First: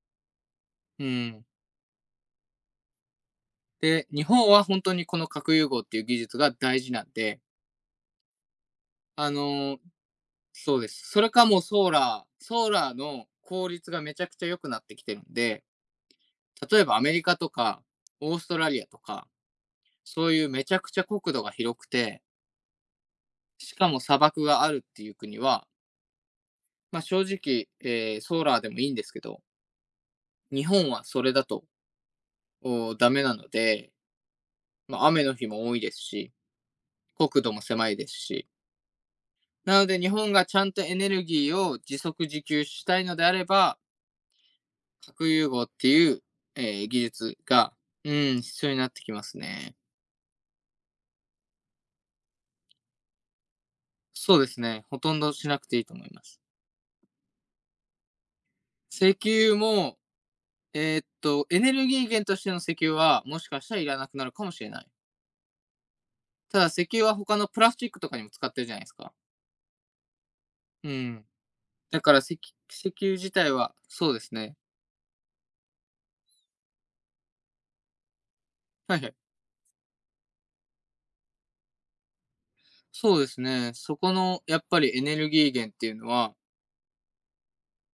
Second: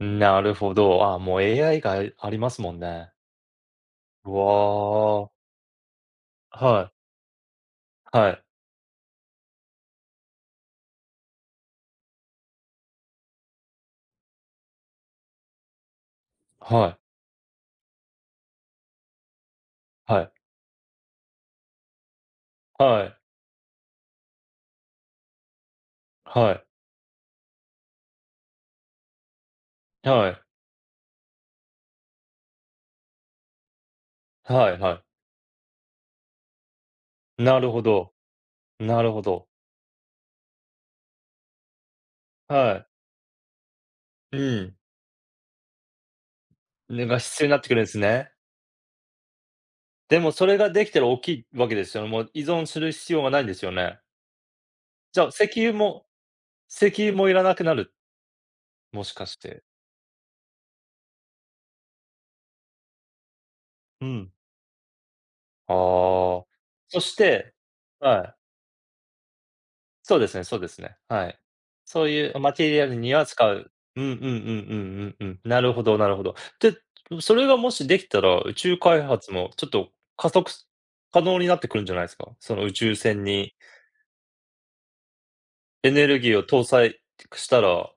うん。なるほうど。ああ、ーもうん。AI が、いありますもんね。で、日う本はほんとにこわのあ。核融合っていう技術が大はい。事なんではい。あの、そうです。それかもう、ソーラー。ソーラーの効率がめちゃくちゃ良くなってきてんで、例えはば、い。アメリカとかオーストラリアとか、はそい。ういうめちゃくちゃ国土が広くてはい。しかも砂漠があるっていう国ははい。ま、正直、ええ、ソーラーでもいいんですけどはい。日本はそれだと、おお、ダメなので、はいはい。ま、雨の日も多いですし、国土なもるほ狭いですど、し。なるほど。なので、日本がちゃんとエネルギーを自足自給はしい。たいのであればうん。核融合っていう、ええ、技れが術必要になってくが、るんすうね。ん。必要になってきますね。でも、それができたら大きいわけですよ。もう依存する必要がないんですよね？そうですね、ほとじんゃあ、ど石しなく油ていいと思もいます。石油もいらなくなる？もし石かし油て。も、ええっと、エネルギー源としての石油は、もしかしたらいらうなくなん。るかもしれない。ああ。ただ、石そ油しは他のてプラスチックとかにはもい。使ってるじゃないすか。そうですねそうですうね、ん。はい。だそうからいせうマきテリア石ルに油は自使体う、はうんうんそううでんうすね。んうんうん。なるほどなるほど。で、それがもしできたら、宇宙はい開はい。発もちょっと加速す可能になってくるんじゃないすか？その宇宙そう船ですにね。そこのやっぱりエネルギー源ってエいうネのルギはーを搭載てくしたら